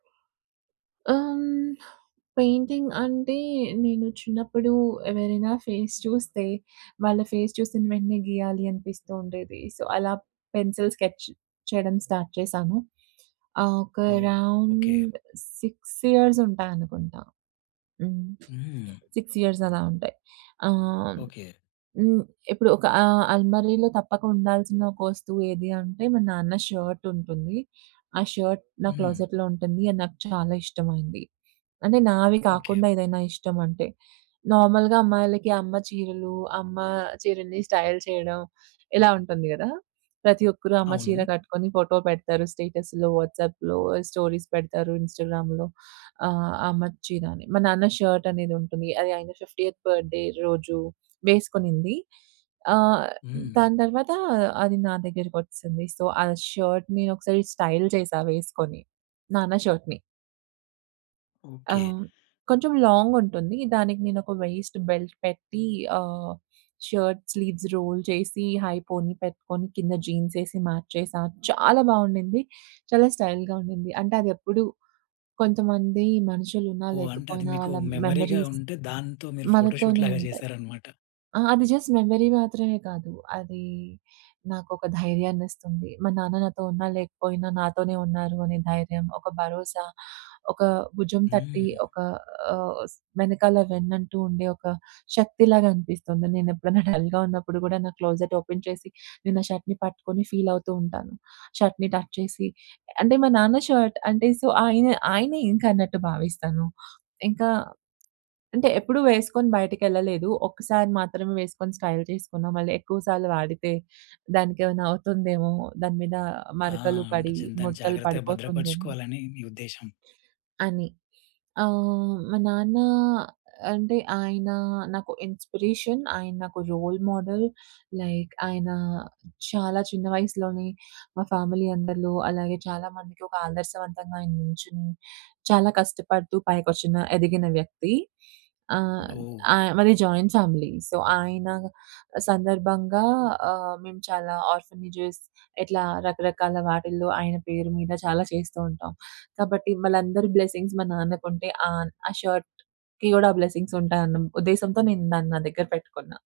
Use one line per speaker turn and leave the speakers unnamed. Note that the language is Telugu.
అమ్ పెయింటింగ్ అంటే నేను చిన్నప్పుడు ఎవరైనా ఫేస్ చూస్తే వాళ్ళ ఫేస్ చూసిన వెంటనే గీయాలి అనిపిస్తూ ఉండేది. సో, అలా పెన్సిల్ స్కెచ్ చేయడం స్టార్ట్ చేశాను. ఆహ్, ఒక
ఓహ్! ఓకే.
అరౌండ్ 6 ఇయర్స్ ఉంటాయనుకుంటా. హ్మ్.
హ్మ్.
6 ఇయర్స్ అలా ఉంటాయి. ఆహ్,
ఓకే.
హ్మ్, ఇప్పుడు ఒక ఆహ్, అల్మరిలో తప్పక ఉండాల్సిన ఒక వస్తువు ఏది అంటే, మా నాన్న షర్ట్ ఉంటుంది. ఆ షర్ట్ నా
హ్మ్.
క్లోజెట్‌లో ఉంటుంది. అది నాకు చాలా ఇష్టమైంది. అంటే నావి
ఓకే.
కాకుండా ఏదైనా ఇష్టం అంటే. నార్మల్‌గా అమ్మాయిలకి అమ్మ చీరలు, అమ్మ చీరల్ని స్టైల్ చేయడం ఇలా ఉంటుంది కదా! ప్రతి ఒక్కరు అమ్మ చీర
అవును.
కట్టుకొని ఫోటో పెడతారు. స్టేటస్‌లో, వాట్సాప్‌లో స్టోరీస్ పెడతారు ఇన్‌స్టాగ్రామ్‌లో ఆహ్, అమ్మ చీర అని. మా నాన్న షర్ట్ అనేది ఉంటుంది. అది ఆయన 50 బర్త్‌డె రోజు వేసుకునింది. ఆహ్,
హ్మ్.
దాని తరువాత అది నా దగ్గకొచ్చేసింది. సో ఆ షర్ట్‌ నేనొకసారి స్టైల్ చేశా వేసుకొని, నాన్న షర్ట్‌ని.
ఓకే.
ఆహ్, కొంచెం లాంగ్ ఉంటుంది. దానికి నేనొక వైస్ట్ బెల్ట్ పెట్టి ఆహ్, షర్ట్ స్లీవ్స్ రోల్ చేసి హైపోనీ పెట్టుకొని, కింద జీన్స్ వేసి మ్యాచేశా, చాలా బాగుండింది. చాలా స్టైల్‌గా ఉండింది. అంటే అదెప్పుడు కొంతమంది మనుషులున్నా,
ఓహ్! అంటే అది
లేకపోయినా
మీకు
వాళ్ళ
మెమరీగా
మెమోరీస్
ఉంటే దాంతో మీరు ఫోటోషూట్‌
మనతోనే
లాగా
ఉంటాయి.
చేశారన్నమాట.
ఆ! అది జస్ట్ మెమరీ మాత్రమే కాదు. అది నాకొక ధైర్యాన్నిస్తుంది. మా నాన్న నాతో ఉన్నా, లేకపోయినా నాతోనే ఉన్నారు అనే ధైర్యం, ఒక భరోసా ఒక భుజం తట్టి
హ్మ్.
ఒక ఆహ్, స్ వెనకాల వెన్నంటూ ఉండే ఒక శక్తిలాగా అనిపిస్తుంది. నేనేప్పుడైనా డల్‌గా ఉన్నప్పుడు కూడా నా క్లోజెట్ ఓపెన్ చేసి నేనా షర్ట్‌ని పట్టుకొని ఫీల్ అవుతూ ఉంటాను. షర్ట్‌ని టచ్ చేసి. అంటే మా నాన్న షర్ట్ అంటే సో, ఆయన, ఆయనే ఇంకా అన్నట్టు భావిస్తాను. ఇంకా అంటే ఎప్పుడు వేసుకొని బయటకెళ్ళలేదు. ఒక్కసారి మాత్రమే వేసుకొని స్టైల్ చేసుకున్నాం. మళ్ళీ ఎక్కువ సార్లు వాడితే దానికేమైనా అవుతుందేమో. దాని మీన
ఆ!
మరకలు
అంటే
పడి
జన్ దాన్ని
ముడతలు
జాగ్రత్తగా
పడిపోతుందేమో...
భద్రపరుచుకోవాలని మీ ఉద్దేశం.
అని. ఆహ్, మా నాన్న అంటే, ఆయన నాకు ఇన్‌స్పిరేషన్. ఆయన నాకు రోల్ మోడల్. లైక్ ఆయన చాలా చిన్న వయసులోనే మా ఫ్యామిలీ అందరిలో, అలాగే చాలా మందికొక ఆదర్శవంతంగా ఆయన నుంచుని, చాలా కష్టపడుతూ పైకొచ్చిన ఎదిగిన వ్యక్తి. ఆహ్,
ఓహ్!
ఆహ్, మాది జాయింట్ ఫ్యామిలీ. సో, ఆయన సందర్భంగా ఆహ్, మేము చాలా ఆర్ఫనేజె‌స్ ఇట్లా రకరకాల వాటిలో ఆయన పేరు మీద చాలా చేస్తూ ఉంటాం. కాబట్టి వాళ్ళందరి బ్లెస్సింగ్స్ మా నాన్నకుంటే ఆహ్, ఆ షర్ట్‌కి కూడా బ్లెస్సింగ్స్ ఉంటాయన్న ఉద్దేశంతో నేను దాన్ని నా దగ్గర పెట్టుకున్నా.